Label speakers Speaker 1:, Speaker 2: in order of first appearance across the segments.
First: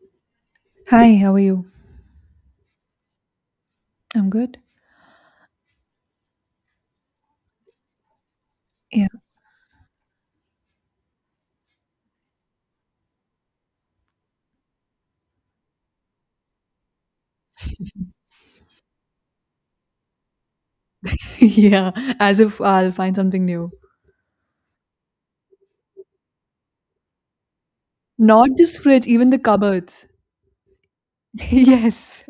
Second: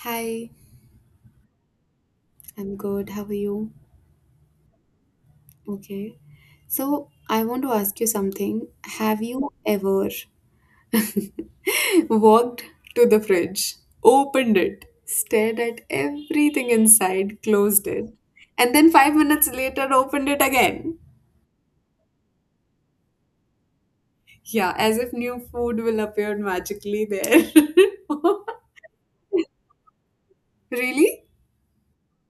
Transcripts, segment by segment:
Speaker 1: Hi,
Speaker 2: Hi, how are you?
Speaker 1: I'm good. How are you?
Speaker 2: I'm good.
Speaker 1: Okay. So, I want to ask you something.
Speaker 2: Yeah.
Speaker 1: Have you ever walked to the fridge, opened it, stared at everything inside, closed it, and then 5 minutes later opened it again?
Speaker 2: yeah, as if I'll find something new.
Speaker 1: Yeah, as if new food will appear magically there.
Speaker 2: Not just fridge, even the cupboards.
Speaker 1: Really?
Speaker 2: yes.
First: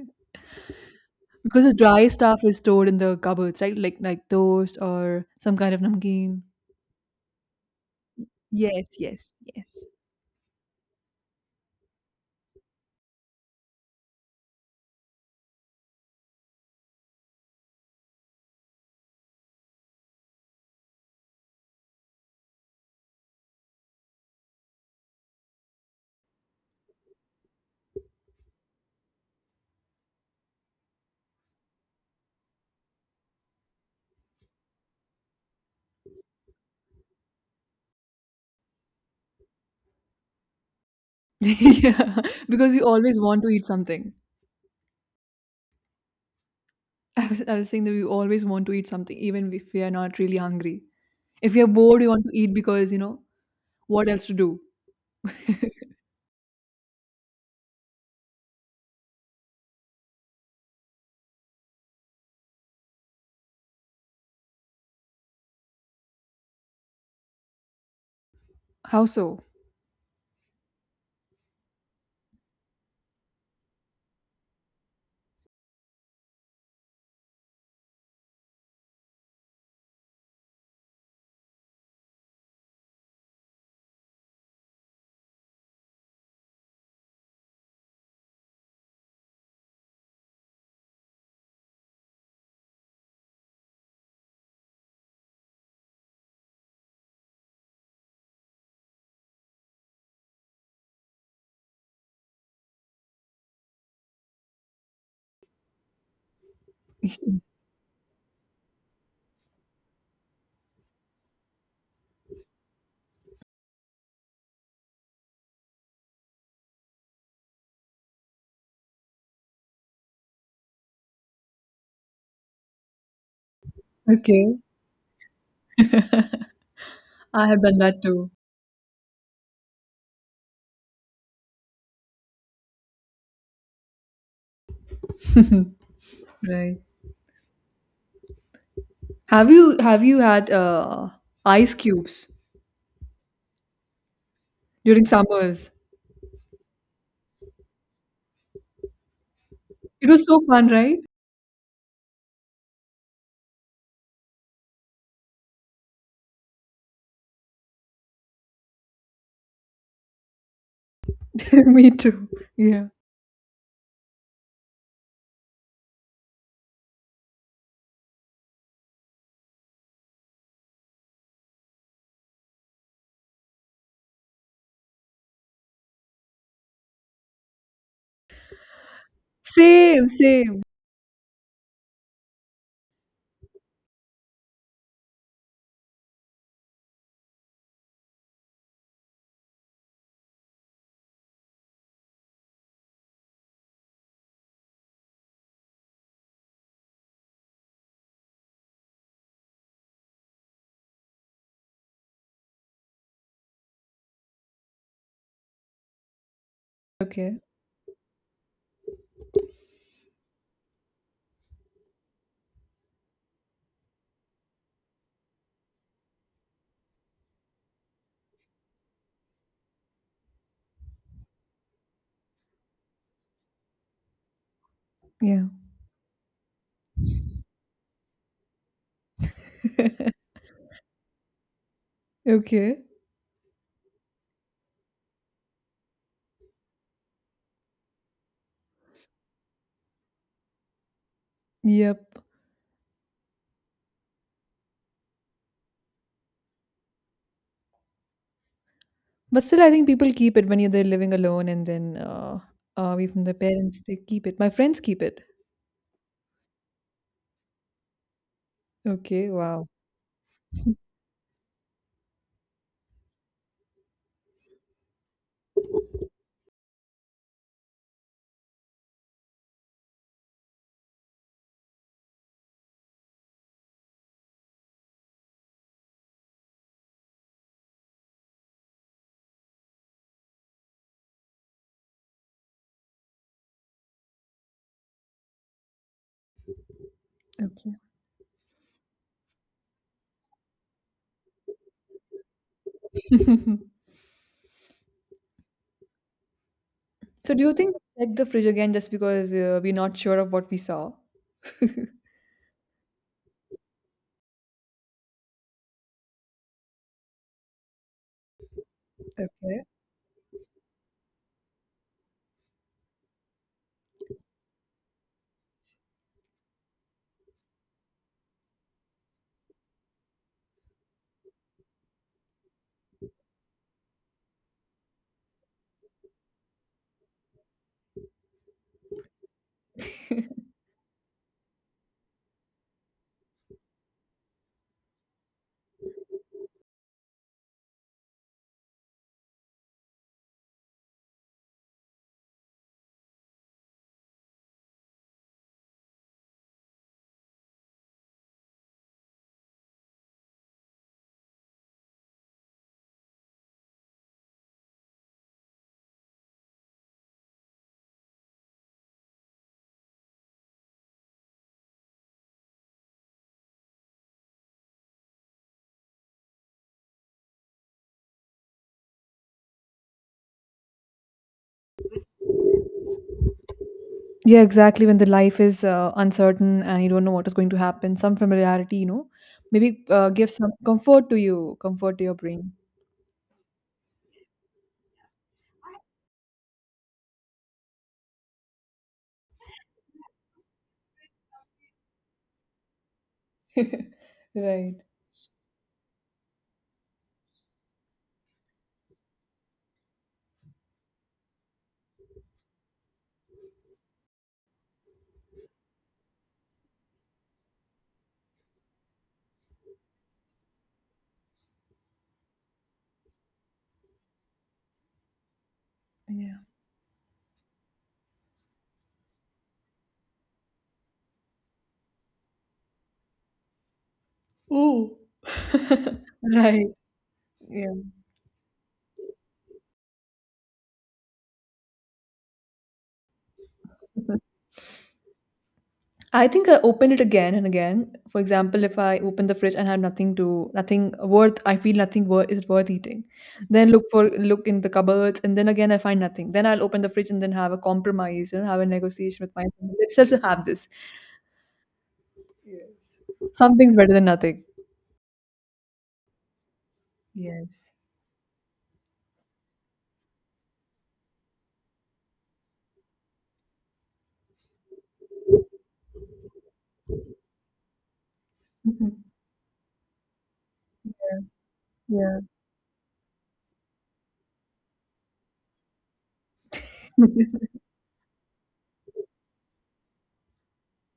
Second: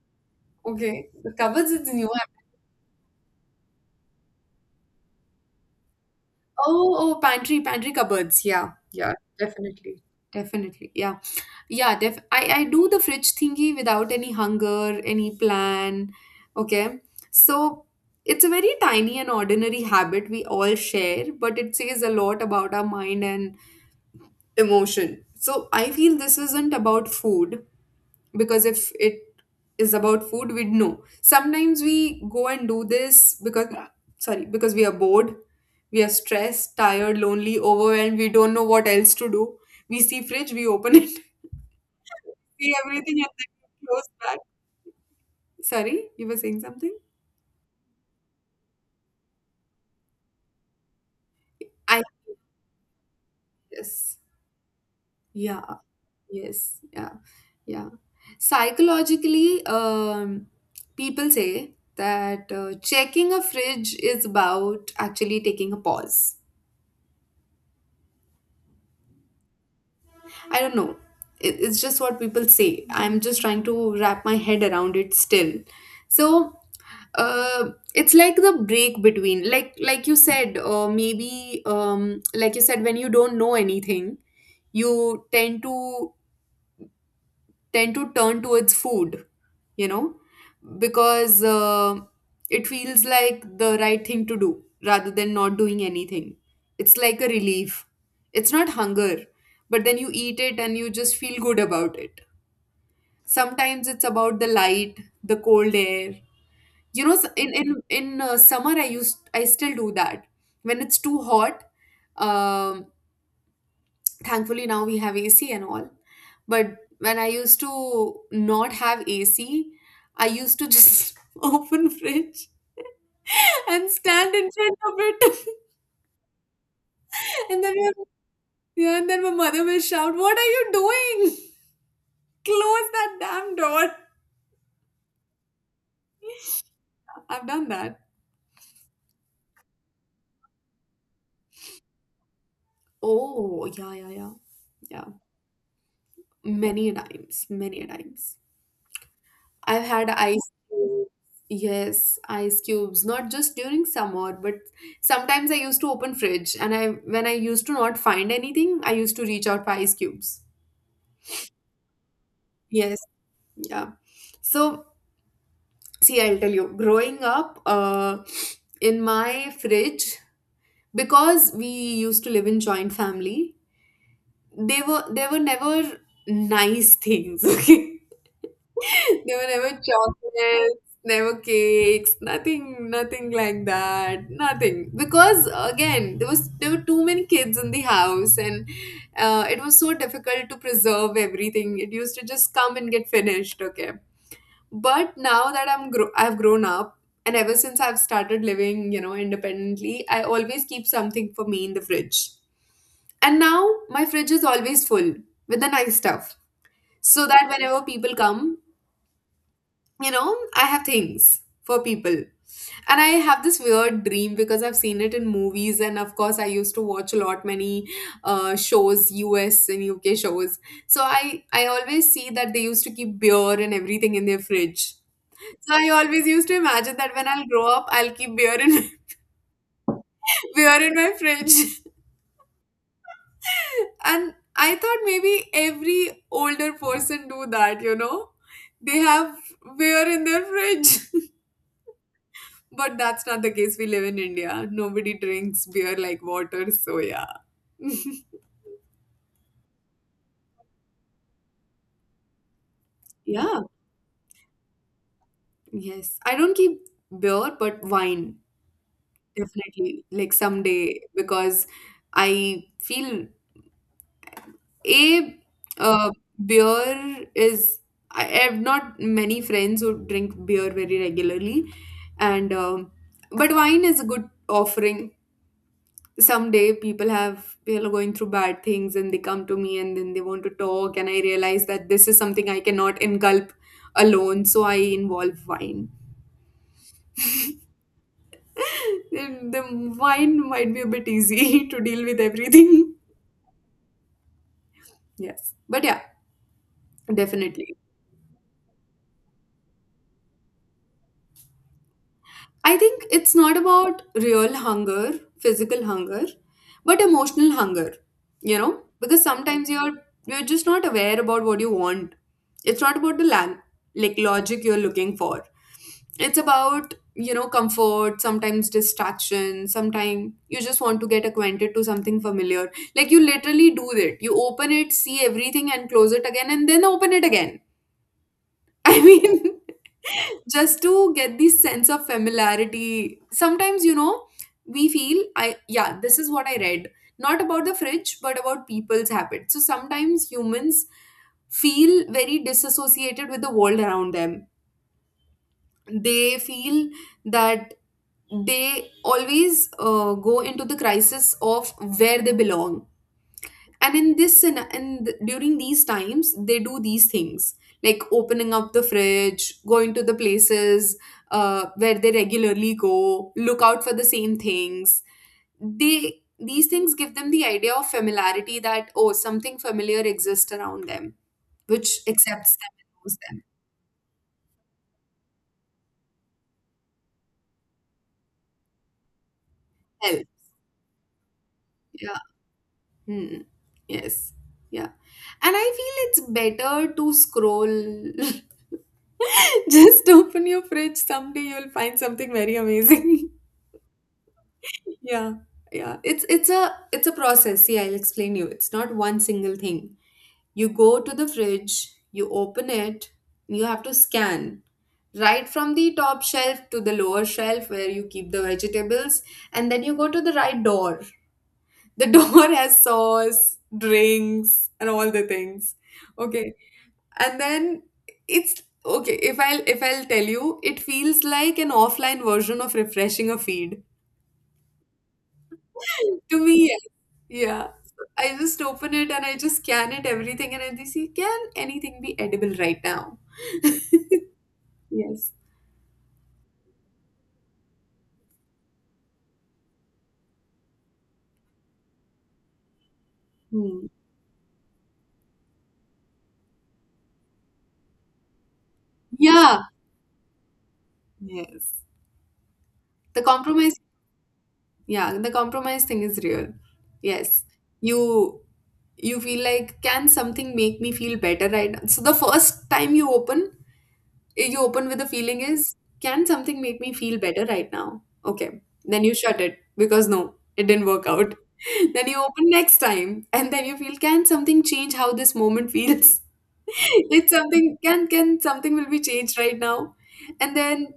Speaker 1: Okay. The
Speaker 2: Because
Speaker 1: cupboards
Speaker 2: the
Speaker 1: is
Speaker 2: dry
Speaker 1: new.
Speaker 2: stuff is stored in the cupboards, right? Like toast or some kind of namkeen.
Speaker 1: Oh, oh, pantry, pantry cupboards. Yeah,
Speaker 2: Yes,
Speaker 1: yeah,
Speaker 2: yes, yes.
Speaker 1: definitely. Definitely. Yeah. Yeah, def I do the fridge thingy without any hunger, any plan. Okay. So it's a very tiny and ordinary habit we all share, but it says a lot about our mind and emotion. So I feel this isn't about food because if it is about food, we'd know. Sometimes we go and do this because, sorry, because we are bored, we are stressed, tired, lonely, overwhelmed, we don't know what else to do. We see fridge, we open it,
Speaker 2: yeah,
Speaker 1: see
Speaker 2: because we
Speaker 1: everything,
Speaker 2: always
Speaker 1: and
Speaker 2: want to
Speaker 1: then
Speaker 2: eat
Speaker 1: you close
Speaker 2: something.
Speaker 1: back. Sorry, you were saying something?
Speaker 2: I was saying that we always want to eat something, even if we are not really hungry. If we are bored,
Speaker 1: I
Speaker 2: we want to eat because, what
Speaker 1: yes.
Speaker 2: else to do?
Speaker 1: Yeah, yes, yeah, yeah. Psychologically, people say that checking a fridge is about actually taking a pause.
Speaker 2: How so?
Speaker 1: I don't know. It's just what people say. I'm just trying to wrap my head around it still. So, it's like the break between like you said maybe like you said, when you don't know anything, you tend to turn towards food, you know, because it feels like the right thing to do rather than not doing anything. It's like a relief. It's not hunger, but then you eat it and you just feel good about it. Sometimes it's about the light, the cold air, you know, in summer, I still do that when it's too hot. Um, Thankfully now we have AC and all, but when I used to not have AC, I used to just open fridge and stand in
Speaker 2: Okay.
Speaker 1: front of it,
Speaker 2: I
Speaker 1: and
Speaker 2: have
Speaker 1: then
Speaker 2: done
Speaker 1: my-
Speaker 2: that too.
Speaker 1: yeah, and then my mother will shout, "What are you doing? Close that damn door!"
Speaker 2: Right.
Speaker 1: I've done that.
Speaker 2: Have you had ice cubes
Speaker 1: Oh yeah, yeah, yeah,
Speaker 2: during
Speaker 1: yeah.
Speaker 2: summers?
Speaker 1: Many a times, many a times. I've
Speaker 2: It
Speaker 1: had
Speaker 2: was so
Speaker 1: ice
Speaker 2: fun, right?
Speaker 1: cubes. Yes, ice cubes. Not just during summer, but sometimes I used to open fridge and I when I used to not find anything, I used to reach out for ice cubes.
Speaker 2: Me too. Yeah.
Speaker 1: Yes, yeah. So, see, I'll tell you, growing up, in my fridge, because we used to live in joint family, they were never nice things, okay? There were never
Speaker 2: Same, same.
Speaker 1: chocolates, never cakes, nothing, nothing like that, nothing. Because again, there were too many kids in the house, and it was so difficult to preserve everything. It used to just come and get finished, okay. But now that I've grown up, and ever since I've started living, you know, independently, I always keep something for me in the fridge. And now my fridge is always full with the nice stuff, so
Speaker 2: Okay.
Speaker 1: that whenever people come, you know, I have things for people. And I have this weird dream, because I've seen it in movies, and of course I used to watch a lot many shows, US and UK shows. So I always see that they used to keep beer and everything in their fridge,
Speaker 2: Yeah.
Speaker 1: so I always used to imagine that when I'll grow up, I'll keep beer in beer in my fridge.
Speaker 2: Okay.
Speaker 1: And I thought maybe every older person do that, you know, they have beer in their fridge.
Speaker 2: Yep.
Speaker 1: But that's not the case. We live in India. Nobody drinks beer like water. So, yeah.
Speaker 2: But still, I think people keep it when you're there living alone and then away from their
Speaker 1: Yeah.
Speaker 2: parents, they keep it. My friends keep it.
Speaker 1: Yes. I don't keep beer, but wine,
Speaker 2: Okay. Wow.
Speaker 1: definitely. Like someday, because I feel A, uh, beer is, I have not many friends who drink beer very regularly. And, but wine is a good offering. Someday people have, people are going through bad things and they come to me and then they want to talk and I realize that this is something I cannot engulf alone, so I involve wine.
Speaker 2: Okay.
Speaker 1: Then the wine might be a bit easy to deal with everything. Yes, but yeah,
Speaker 2: So do you think
Speaker 1: definitely.
Speaker 2: we check the fridge again just because we're not sure of what we saw?
Speaker 1: I think it's not about real hunger, physical hunger, but emotional hunger, you know, because
Speaker 2: Okay.
Speaker 1: sometimes you're just not aware about what you want. It's not about like logic you're looking for. It's about, you know, comfort, sometimes distraction, sometimes you just want to get acquainted to something familiar. Like you literally do it. You open it, see everything and close it again and then open it again. I mean, just to get this sense of familiarity. Sometimes, you know, we feel I yeah, this is what I read. Not about the fridge, but about people's habits. So sometimes humans feel very disassociated with the world around them. They feel that they always go into the crisis of where they belong. And in this and during these times they do these things, like opening up the fridge, going to the places where they regularly go, look out for the same things. They, these things give them the idea of familiarity, that oh, something familiar exists around them which accepts them and knows them.
Speaker 2: Yeah, exactly. When the life is uncertain and you don't know what is going to happen, some familiarity, you know, maybe
Speaker 1: Well,
Speaker 2: give some comfort to you, comfort to your
Speaker 1: yeah.
Speaker 2: brain.
Speaker 1: Hmm. Yes. Yeah. And I feel it's better to scroll, just open your fridge someday you'll find something very amazing.
Speaker 2: Right.
Speaker 1: Yeah, yeah. It's a process. See, I'll explain you. It's not one single thing. You go to the fridge, you open it, you have to scan right from the top shelf to the lower shelf where you keep the vegetables, and then you go to the right door. The door has sauce, drinks, and all the things.
Speaker 2: Yeah.
Speaker 1: Okay. And then it's okay, if I'll tell you, it feels like an offline version of refreshing a feed
Speaker 2: Oh,
Speaker 1: to me,
Speaker 2: Right.
Speaker 1: yes. Yeah.
Speaker 2: Yeah.
Speaker 1: So I just open it and I just scan it, everything, and I just see, can anything be edible right now? Yes.
Speaker 2: I think I open it again and again. For example, if I open the fridge and have nothing worth, I feel nothing worth is worth eating. Then
Speaker 1: Hmm.
Speaker 2: look in the cupboards, and then again I find nothing. Then I'll open the fridge and then have a compromise, you know, have a negotiation with
Speaker 1: Yeah.
Speaker 2: myself. Let's just have this.
Speaker 1: Yes.
Speaker 2: Yes.
Speaker 1: The compromise,
Speaker 2: Something's better than nothing.
Speaker 1: yeah, the compromise thing is real. Yes.
Speaker 2: Yes.
Speaker 1: You you feel like, can something make me feel better right now? So the first time you open with the feeling is, can something make me feel better right now? Okay,
Speaker 2: Mhm.
Speaker 1: then you shut it because no, it didn't work
Speaker 2: Yeah.
Speaker 1: out. Then
Speaker 2: Yeah.
Speaker 1: you open next time and then you feel, can something change how this moment feels? It's something, can something will be changed right now? And then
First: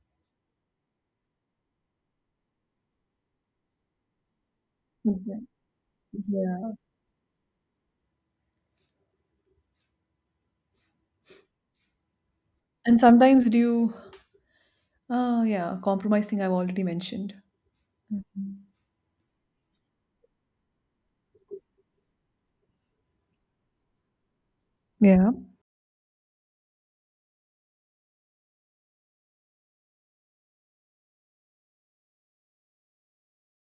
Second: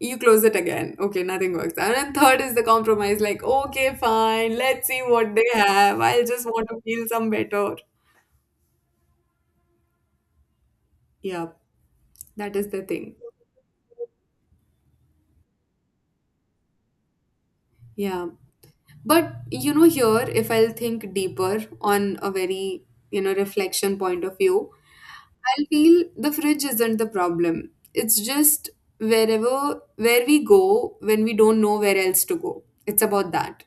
Speaker 1: you close it again, okay nothing works out, and third is the compromise, like okay fine, let's see what they
Speaker 2: Exactly.
Speaker 1: have, I'll just want
Speaker 2: Yeah.
Speaker 1: to feel some better. Yeah, that is the
Speaker 2: And
Speaker 1: thing.
Speaker 2: sometimes do you, oh yeah, compromise thing I've already mentioned.
Speaker 1: Yeah.
Speaker 2: Mhm.
Speaker 1: But you know, here, if I'll think deeper on a very, you know, reflection point of view,
Speaker 2: Yeah.
Speaker 1: I'll feel the fridge isn't the problem. It's just wherever, where we go when we don't know where else to go. It's about that.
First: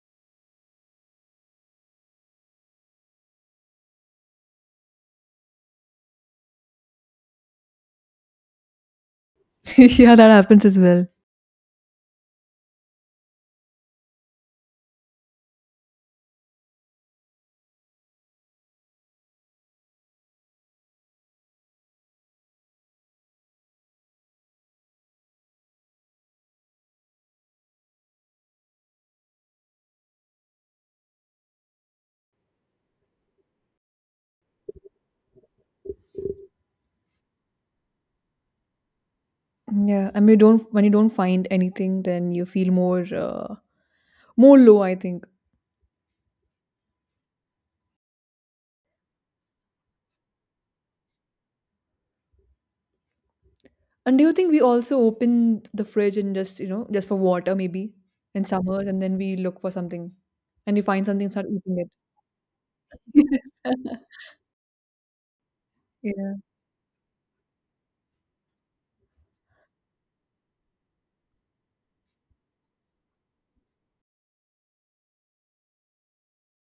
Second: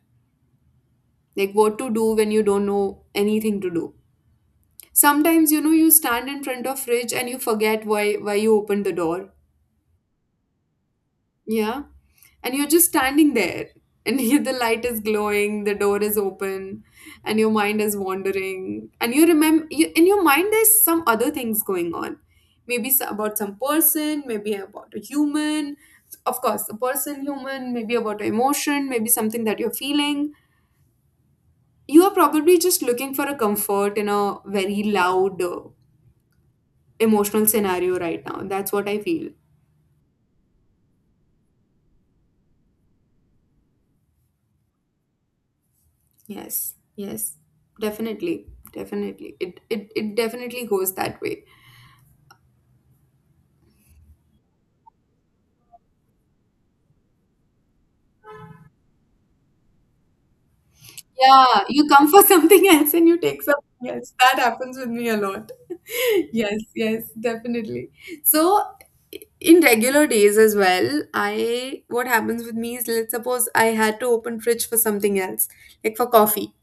Speaker 1: Like what to do when you don't know anything to do. Sometimes, you know, you stand in front of fridge and you forget why you opened the door.
Speaker 2: Yeah, that happens as well.
Speaker 1: Yeah. And you're just standing there, and the light is glowing, the door is open, and your mind is wandering. And you remember, you, in your mind, there's some other things going on. Maybe about some person, maybe about a human. Of course, a person, human, maybe about an emotion, maybe something that you're feeling. You are probably just looking for a comfort in a very loud, emotional scenario right now. That's what I feel.
Speaker 2: Yeah, and you don't when you don't find anything, then you feel more more low, I think.
Speaker 1: Yes, yes, definitely, definitely. It definitely goes that way.
Speaker 2: And do you think we also open the fridge and just you know just for water maybe in summers, and then we look for something, and we find something, start
Speaker 1: Yeah,
Speaker 2: eating
Speaker 1: you
Speaker 2: it.
Speaker 1: come for something else and you take
Speaker 2: Yes.
Speaker 1: something else. That happens with me a lot.
Speaker 2: yeah.
Speaker 1: Yes, yes, definitely. So in regular days as well, I what happens with me is, let's suppose I had to open fridge for something else, like for coffee.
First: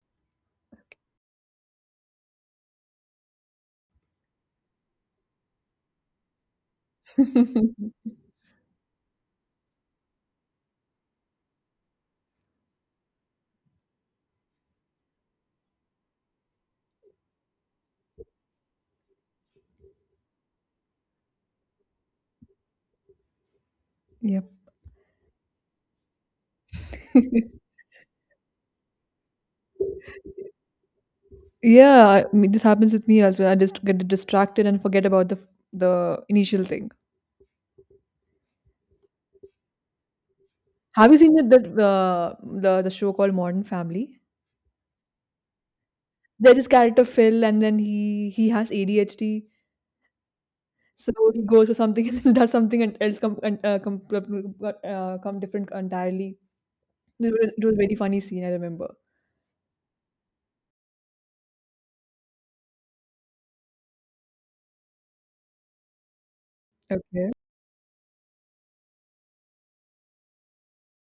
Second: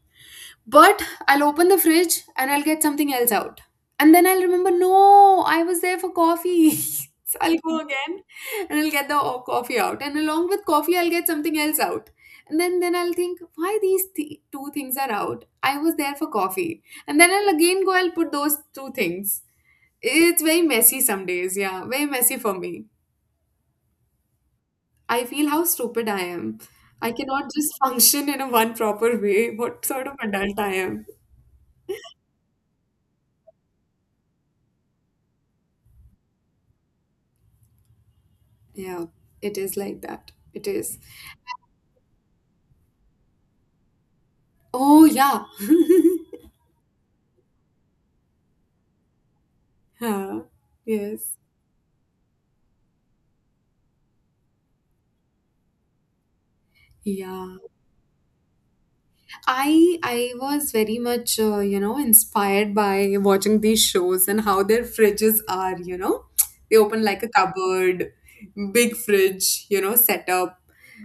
Speaker 1: But I'll open the fridge and I'll get something else out. And then I'll remember, no, I was there for coffee. So I'll go again and I'll get the coffee out. And along with coffee, I'll get something else out. And then I'll think, why these two things are out? I was there for coffee. And then I'll again go, I'll put those two things. It's very messy some days. Yeah, very messy for me.
Speaker 2: Yep.
Speaker 1: I feel how stupid I am. I cannot just function in a one proper way. What sort of adult I am.
Speaker 2: yeah, I mean, this happens with me as well. I just get distracted and forget about the initial thing.
Speaker 1: Yeah, it is like that. It is.
Speaker 2: Have you seen that, that the show called Modern Family?
Speaker 1: Oh yeah.
Speaker 2: There is character Phil, and then he has ADHD,
Speaker 1: Huh.
Speaker 2: so
Speaker 1: Yes.
Speaker 2: he goes for something and then does something and else come and come different entirely. It was,
Speaker 1: Yeah.
Speaker 2: it was a very funny scene. I remember.
Speaker 1: I was very much you know, inspired by watching these shows and how their fridges are, you know. They open like a
Speaker 2: Okay.
Speaker 1: cupboard, big fridge, you know, set up.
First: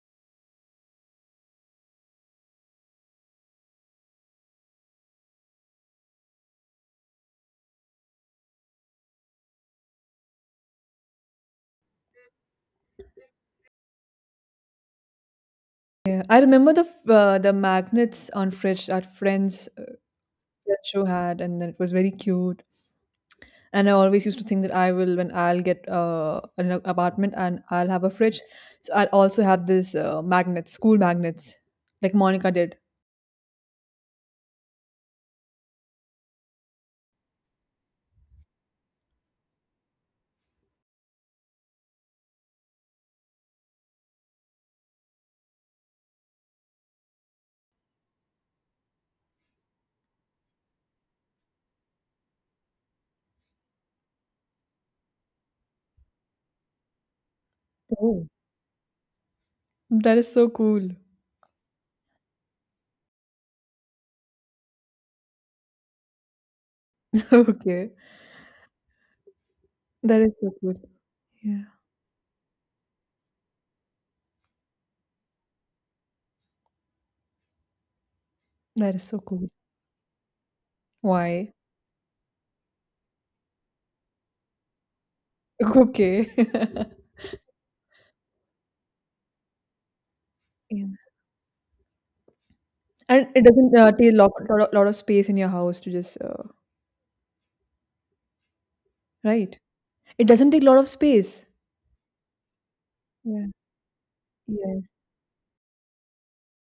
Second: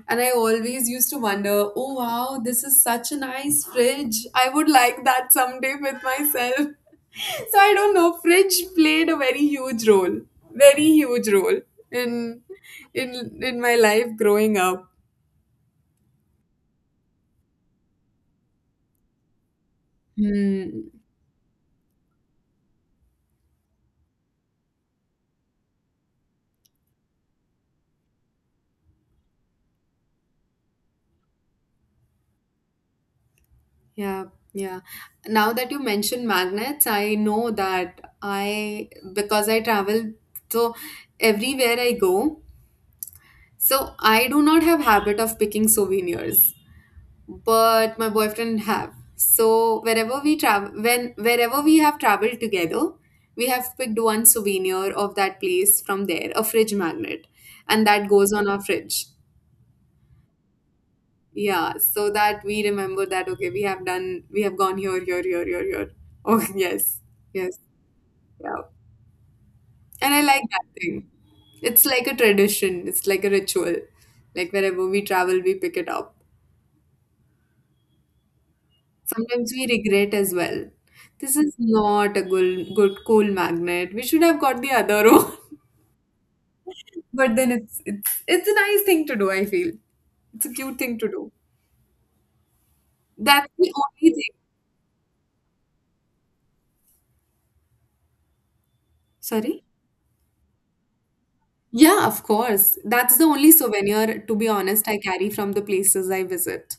Speaker 1: And I always used to wonder, oh wow, this is such a nice fridge. I would like that someday with myself. So I don't know. Fridge played a very huge role in in my life growing up.
Speaker 2: Yeah, I remember the the magnets on fridge that friends
Speaker 1: Hmm.
Speaker 2: that show had, and then it was very cute. And I always used to think that I will when I'll get apartment and I'll have a fridge, so I'll also have this magnets, school magnets, like Monica did.
Speaker 1: Yeah, yeah. Now that you mentioned magnets, I know that I because I travel, so everywhere I go, so I do not have habit of picking souvenirs. But my boyfriend have. So wherever we travel, when wherever we have traveled together, we have picked one souvenir of that place from there, a fridge magnet, and that
Speaker 2: Oh,
Speaker 1: goes on our fridge.
Speaker 2: that is so cool.
Speaker 1: Yeah, so that we remember that okay, we have done, we have gone here, here, here, here, here. Oh yes, yes,
Speaker 2: okay.
Speaker 1: yeah. And I
Speaker 2: That is
Speaker 1: like
Speaker 2: so cool.
Speaker 1: that thing.
Speaker 2: Yeah,
Speaker 1: It's like a tradition. It's like a ritual. Like wherever we travel, we pick it up.
Speaker 2: that is so cool.
Speaker 1: Sometimes we regret as well. This is
Speaker 2: Why?
Speaker 1: not a good, good cool magnet. We should have got the other one.
Speaker 2: Okay.
Speaker 1: But then it's a nice thing to do, I feel. It's a cute
Speaker 2: Yeah.
Speaker 1: thing to do.
Speaker 2: And it
Speaker 1: That's the
Speaker 2: doesn't take
Speaker 1: only
Speaker 2: a
Speaker 1: thing.
Speaker 2: lot of space in your house to just, right?
Speaker 1: Sorry?
Speaker 2: It doesn't take a lot of space.
Speaker 1: Yeah, of course. That's the
Speaker 2: Yeah.
Speaker 1: only souvenir, to be
Speaker 2: Yes.
Speaker 1: honest, I carry from the places I visit.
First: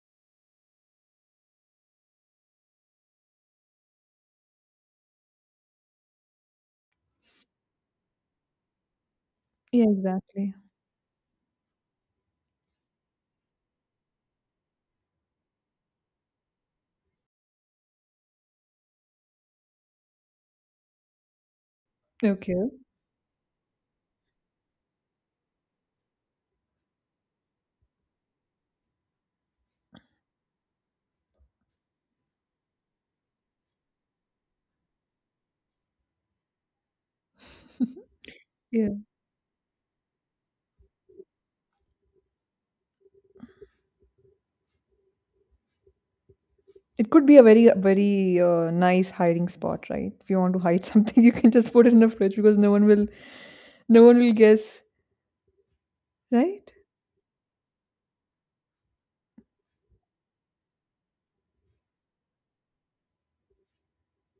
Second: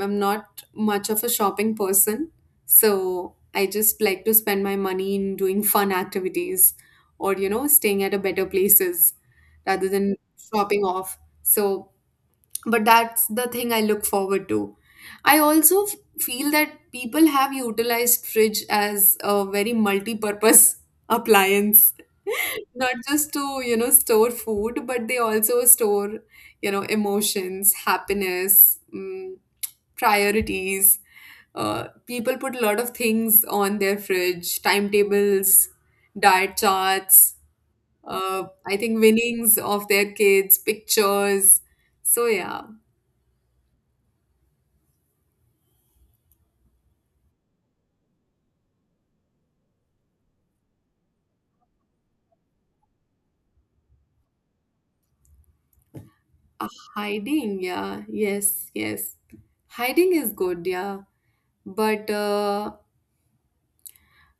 Speaker 1: I'm not much of a shopping person, so I just like to spend my money in doing fun activities or, you know, staying at a better places
Speaker 2: Yeah,
Speaker 1: rather than
Speaker 2: exactly.
Speaker 1: shopping off. So, but that's the thing I look forward to. I also feel that people have utilized fridge as a very multi-purpose appliance,
Speaker 2: Okay.
Speaker 1: not just to you know store food, but they also store, you know, emotions, happiness, priorities. People put a lot of things on their fridge, timetables, diet charts, I
Speaker 2: Yeah.
Speaker 1: think winnings of their kids, pictures, so yeah.
Speaker 2: It could be a very, very nice hiding spot, right? If you want to hide something, you can just put it in a fridge because no one will guess,
Speaker 1: uh,
Speaker 2: right?
Speaker 1: Hiding, yeah, yes, yes, hiding is good, yeah. But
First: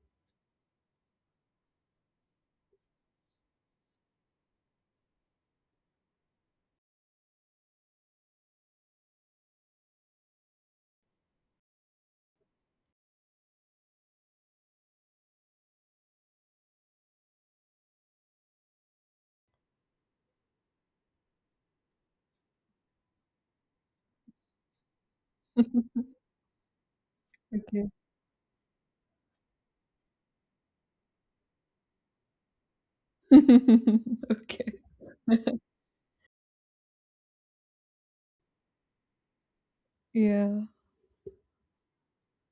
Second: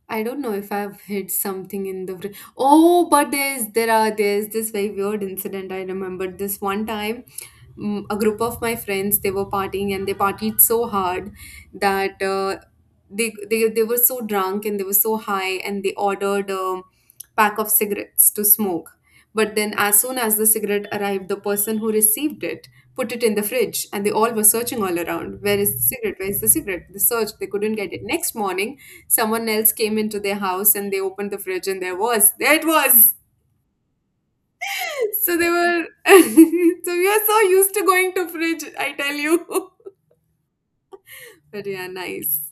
Speaker 1: I don't know if I've hit something in the fridge. Oh, but there's there are there's this very weird incident I remember. This one time, a group of my friends, they were partying and they partied so hard that they were so drunk and they were so high and they ordered a pack of cigarettes to smoke. But then, as soon as the cigarette arrived, the person who received it put it in the fridge, and they all were searching all around, where is the cigarette, where is the cigarette, they searched, they couldn't
Speaker 2: Okay.
Speaker 1: get it. Next morning someone else came into their house and they opened the fridge, and there was, there it was.
Speaker 2: Okay.
Speaker 1: So they were so we are so used to going to fridge, I tell you.
Speaker 2: Yeah.
Speaker 1: But yeah, nice.